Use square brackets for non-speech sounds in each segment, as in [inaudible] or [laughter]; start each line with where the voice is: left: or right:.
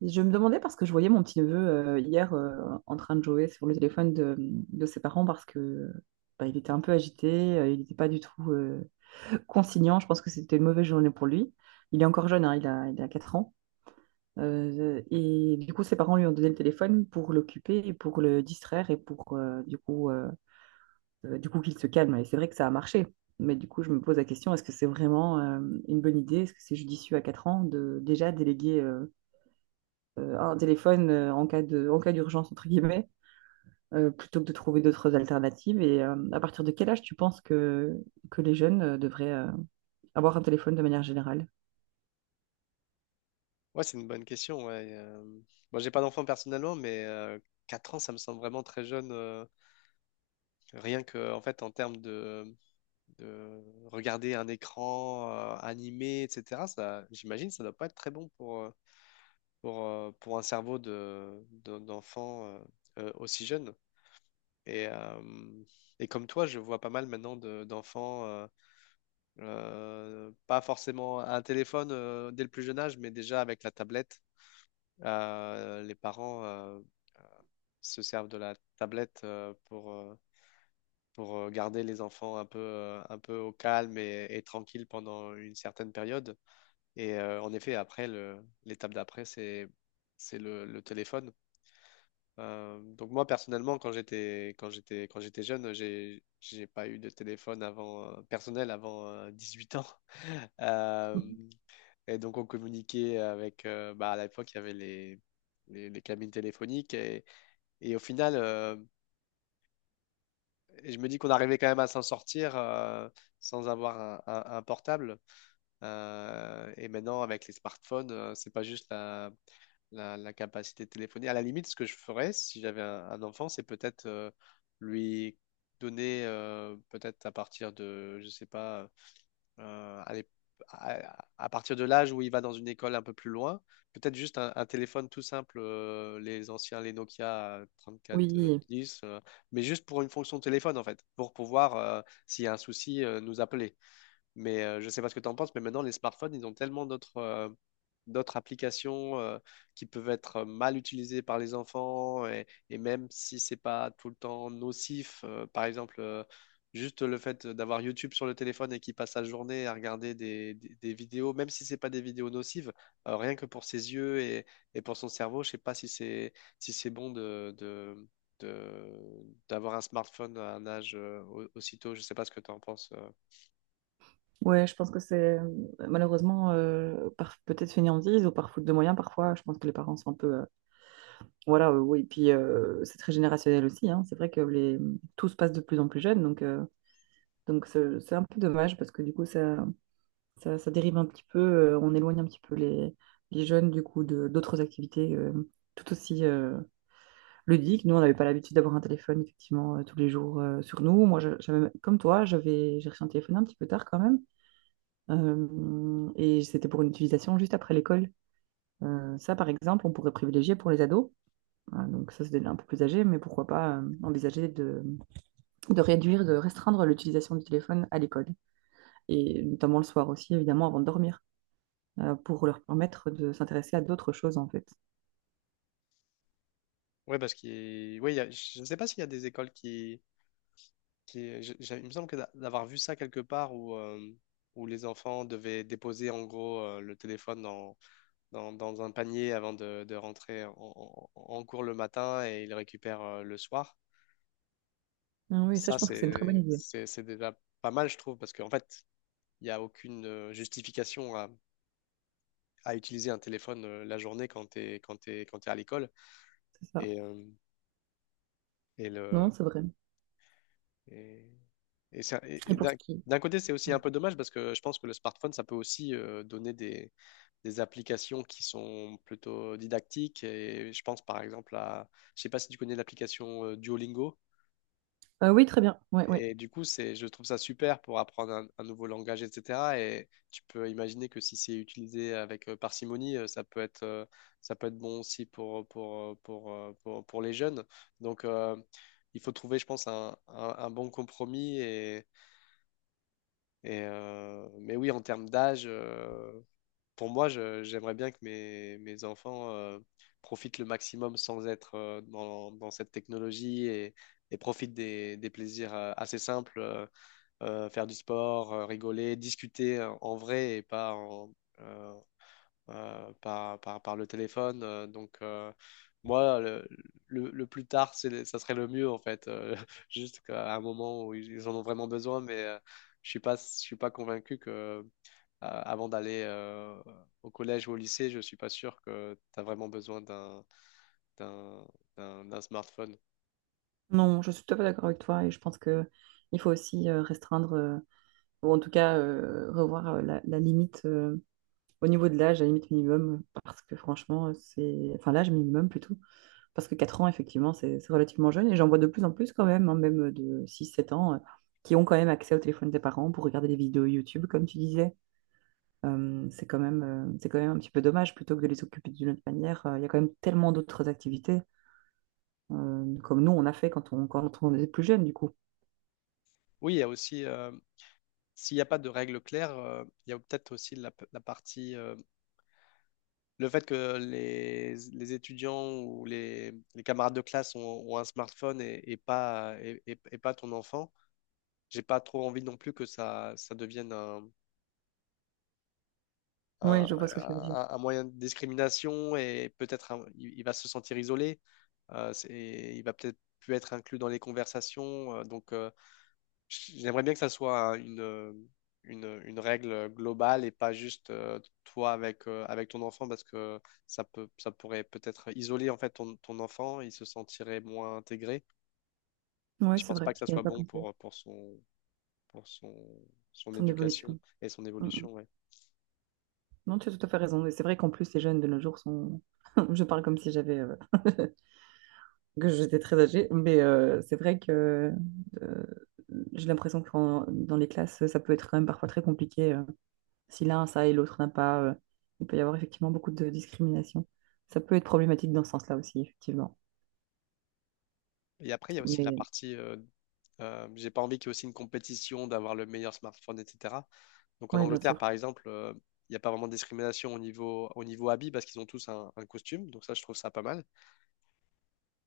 right: Je me demandais parce que je voyais mon petit-neveu hier, en train de jouer sur le téléphone de ses parents parce que il était un peu agité, il n'était pas du tout conciliant. Je pense que c'était une mauvaise journée pour lui. Il est encore jeune, hein, il a 4 ans. Et du coup, ses parents lui ont donné le téléphone pour l'occuper et pour le distraire et pour du coup qu'il se calme. Et c'est vrai que ça a marché. Mais du coup, je me pose la question, est-ce que c'est vraiment une bonne idée? Est-ce que c'est judicieux à 4 ans de déjà déléguer un téléphone en cas en cas d'urgence, entre guillemets, plutôt que de trouver d'autres alternatives. À partir de quel âge tu penses que les jeunes devraient avoir un téléphone de manière générale?
left: Ouais, c'est une bonne question. Ouais. Moi, j'ai pas d'enfant personnellement, mais 4 ans, ça me semble vraiment très jeune. Rien que, en fait, en termes de regarder un écran animé, etc., ça, j'imagine, ça doit pas être très bon pour un cerveau d'enfant aussi jeune. Et, euh, et comme toi, je vois pas mal maintenant d'enfants, pas forcément un téléphone dès le plus jeune âge, mais déjà avec la tablette. Les parents se servent de la tablette pour, garder les enfants un peu au calme et tranquille pendant une certaine période. En effet, après, l'étape d'après, c'est le téléphone. Donc moi, personnellement, quand j'étais jeune, j'ai pas eu de téléphone avant, personnel avant 18 ans. [laughs] Euh, et donc, on communiquait avec, bah, à l'époque, il y avait les cabines téléphoniques. Et au final, euh, Et je me dis qu'on arrivait quand même à s'en sortir sans avoir un portable. Et maintenant, avec les smartphones, c'est pas juste la capacité de téléphoner. À la limite, ce que je ferais si j'avais un enfant, c'est peut-être lui donner, peut-être à partir de, je sais pas, euh, à, l'ép- à partir de l'âge où il va dans une école un peu plus loin, peut-être juste un téléphone tout simple, les anciens, les Nokia
right: Oui,
left: 3410, mais juste pour une fonction téléphone en fait, pour pouvoir, s'il y a un souci, nous appeler. Mais je ne sais pas ce que tu en penses, mais maintenant, les smartphones, ils ont tellement d'autres applications qui peuvent être mal utilisées par les enfants, et même si c'est pas tout le temps nocif, par exemple, juste le fait d'avoir YouTube sur le téléphone et qui passe sa journée à regarder des vidéos, même si c'est pas des vidéos nocives, rien que pour ses yeux et pour son cerveau, je sais pas si c'est bon d'avoir un smartphone à un âge aussitôt. Je sais pas ce que tu en penses.
right: ouais, je pense que c'est malheureusement par peut-être fainéantise ou par faute de moyens parfois. Je pense que les parents sont un peu, voilà, oui. Puis c'est très générationnel aussi, hein. C'est vrai que les tout se passe de plus en plus jeune, donc c'est un peu dommage parce que du coup ça dérive un petit peu, on éloigne un petit peu les jeunes du coup de d'autres activités tout aussi ludiques. Nous, on n'avait pas l'habitude d'avoir un téléphone effectivement tous les jours sur nous. Moi, comme toi, j'ai reçu un téléphone un petit peu tard quand même. Et c'était pour une utilisation juste après l'école. Ça, par exemple, on pourrait privilégier pour les ados. Donc ça, c'est un peu plus âgé, mais pourquoi pas envisager de réduire, de restreindre l'utilisation du téléphone à l'école, et notamment le soir aussi, évidemment, avant de dormir. Pour leur permettre de s'intéresser à d'autres choses, en fait.
left: Ouais parce qu'il ouais il y je ne sais pas s'il y a des écoles qui... Il me semble que d'avoir vu ça quelque part où, où les enfants devaient déposer en gros le téléphone dans un panier avant de rentrer en cours le matin et ils le récupèrent le soir.
right: Ah oui, ça,
left: Ça,
right: je pense que c'est une très bonne
left: c'est
right: idée.
left: c'est c'est déjà pas mal, je trouve, parce qu'en fait, il n'y a aucune justification à utiliser un téléphone la journée quand tu es, quand t'es à l'école.
right: C'est ça.
left: Et, euh, et,
right: Non,
left: le,
right: c'est vrai.
left: et et, ça-
right: Et
left: et
right: pour
left: d'un
right: ce qui...
left: D'un côté, c'est aussi un
right: Pardon.
left: peu dommage parce que je pense que le smartphone, ça peut aussi donner des applications qui sont plutôt didactiques. Et je pense par exemple à, je sais pas si tu connais l'application Duolingo.
right: Oui, très bien. Oui, oui.
left: Et du coup, c'est, je trouve ça super pour apprendre un nouveau langage, etc. Et tu peux imaginer que si c'est utilisé avec parcimonie, ça peut être bon aussi pour les jeunes. Donc, il faut trouver, je pense, un bon compromis et mais oui, en termes d'âge, pour moi, j'aimerais bien que mes enfants profitent le maximum sans être dans cette technologie et profitent des plaisirs assez simples, faire du sport, rigoler, discuter en vrai et pas euh, par le téléphone. Donc, moi, le plus tard, c'est, ça serait le mieux, en fait. [laughs] Juste qu'à un moment où ils en ont vraiment besoin, mais je suis pas convaincu que, avant d'aller au collège ou au lycée, je suis pas sûr que tu as vraiment besoin d'un, d'un smartphone.
right: Non, je suis tout à fait d'accord avec toi et je pense que il faut aussi restreindre, ou en tout cas revoir la limite au niveau de l'âge, la limite minimum, parce que franchement, c'est... Enfin, l'âge minimum plutôt, parce que 4 ans, effectivement, c'est relativement jeune et j'en vois de plus en plus quand même, hein, même de 6 7 ans, qui ont quand même accès au téléphone des parents pour regarder des vidéos YouTube, comme tu disais. C'est quand même un petit peu dommage plutôt que de les occuper d'une autre manière. Il y a quand même tellement d'autres activités, comme nous, on a fait quand on était plus jeune, du coup.
left: Oui, il y a aussi, s'il n'y a pas de règles claires, il y a peut-être aussi la partie. Le fait que les étudiants ou les camarades de classe ont un smartphone et pas ton enfant, j'ai pas trop envie non plus que ça devienne un-
right: Oui, je vois ce que tu veux dire.
left: un moyen de discrimination et peut-être il va se sentir isolé, et il va peut-être plus être inclus dans les conversations. J'aimerais bien que ça soit une règle globale et pas juste toi avec, avec ton enfant parce que ça pourrait peut-être isoler en fait ton enfant, il se sentirait moins intégré. Et
right: Oui,
left: je
right: c'est
left: pense pas
right: vrai,
left: que
right: je
left: ça
right: n'y
left: soit
right: avais pas
left: bon
right: pensé.
left: pour son, son
right: Ton
left: éducation
right: évolution.
left: et son
right: Mm, mm.
left: évolution. Ouais.
right: Non, tu as tout à fait raison. Et c'est vrai qu'en plus, les jeunes de nos jours sont. [laughs] Je parle comme si j'avais, [laughs] que j'étais très âgée, mais c'est vrai que euh, j'ai l'impression que dans les classes, ça peut être quand même parfois très compliqué. Si l'un a ça et l'autre n'a pas, il peut y avoir effectivement beaucoup de discrimination. Ça peut être problématique dans ce sens-là aussi, effectivement.
left: Et après, il y a aussi la
right: Mais
left: partie j'ai pas envie qu'il y ait aussi une compétition d'avoir le meilleur smartphone, etc. Donc en
right: oui, bien
left: Angleterre,
right: sûr.
left: par exemple, il n'y a pas vraiment de discrimination au niveau habit parce qu'ils ont tous un costume. Donc ça, je trouve ça pas mal.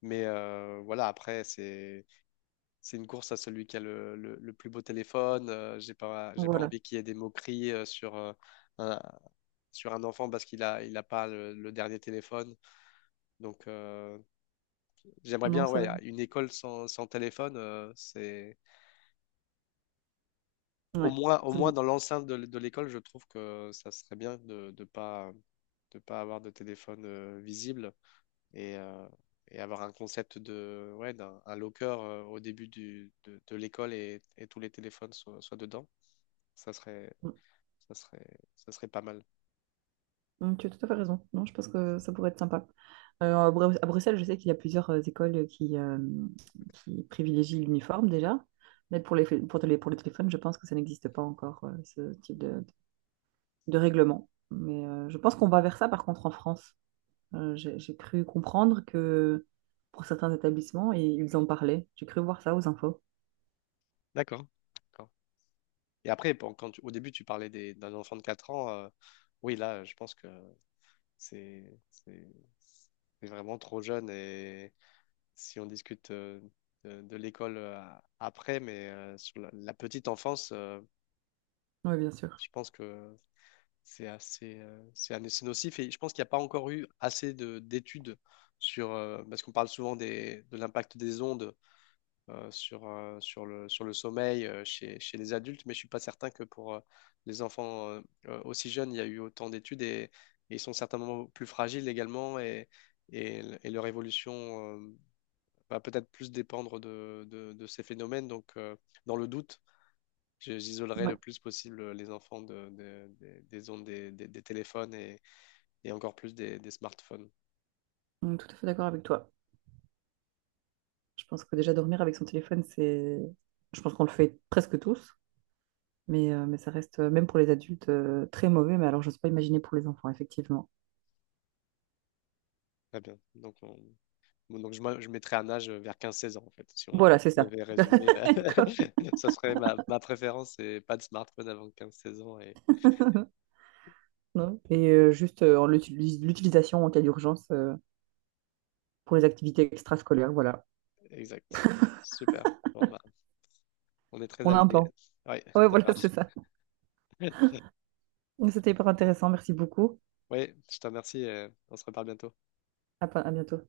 left: Mais voilà, après, c'est une course à celui qui a le plus beau téléphone. J'ai pas
right: Voilà.
left: envie qu'il y ait des moqueries un, sur un enfant parce qu'il a, il a pas le dernier téléphone. Donc, j'aimerais
right: Non,
left: bien,
right: c'est
left: ouais,
right: vrai.
left: une école sans téléphone, c'est
right: Ouais.
left: au moins
right: C'est-
left: dans l'enceinte de l'école, je trouve que ça serait bien de pas avoir de téléphone visible. Et et avoir un concept de, ouais, d'un un locker au début de l'école et tous les téléphones soient dedans, ça serait,
right: Mm.
left: ça serait, ça serait pas mal.
right: Mm, tu as tout à fait raison. Non, je pense que ça pourrait être sympa. À à Bruxelles, je sais qu'il y a plusieurs écoles qui privilégient l'uniforme déjà. Mais pour pour les téléphones, je pense que ça n'existe pas encore, ce type de règlement. Mais je pense qu'on va vers ça, par contre, en France. J'ai cru comprendre que pour certains établissements, et ils en parlaient. J'ai cru voir ça aux infos.
left: D'accord. D'accord. Et après, bon, au début, tu parlais d'un enfant de 4 ans. Oui, là, je pense que c'est c'est- c'est vraiment trop jeune. Et si on discute de l'école après, mais sur la petite enfance,
right: Oui, bien sûr.
left: je pense que c'est assez, c'est nocif et je pense qu'il n'y a pas encore eu assez de d'études sur, parce qu'on parle souvent de l'impact des ondes sur sur le sommeil chez, chez les adultes, mais je ne suis pas certain que pour les enfants aussi jeunes, il y a eu autant d'études et ils sont certainement plus fragiles également et leur évolution va peut-être plus dépendre de ces phénomènes. Donc, dans le doute, j'isolerai
right: Oui,
left: le plus possible les enfants des ondes des téléphones et encore plus des smartphones.
right: on est tout à fait d'accord avec toi. Je pense que déjà dormir avec son téléphone, c'est... Je pense qu'on le fait presque tous, mais ça reste, même pour les adultes, très mauvais. Mais alors, je n'ose pas imaginer pour les enfants, effectivement.
left: Très bien. Donc, je mettrais un âge vers 15 16 ans, en fait. Si on
right: Voilà, c'est ça.
left: devait résumer,
right: [laughs] Quoi
left: [laughs] ça serait ma préférence, c'est pas de smartphone avant 15 16 ans. Et...
right: [laughs] Non. Et juste en l'utilisation en cas d'urgence, pour les activités extrascolaires, voilà.
left: Exact. Super. Bon, bah, on est très
right: On a un
left: alignés.
right: plan.
left: Oui, [laughs]
right: Ouais,
left: ça
right: voilà, [laughs]
left: marche.
right: c'est ça.
left: [laughs]
right: C'était hyper intéressant. Merci beaucoup.
left: Oui, je te remercie. On se reparle bientôt.
right: À à bientôt.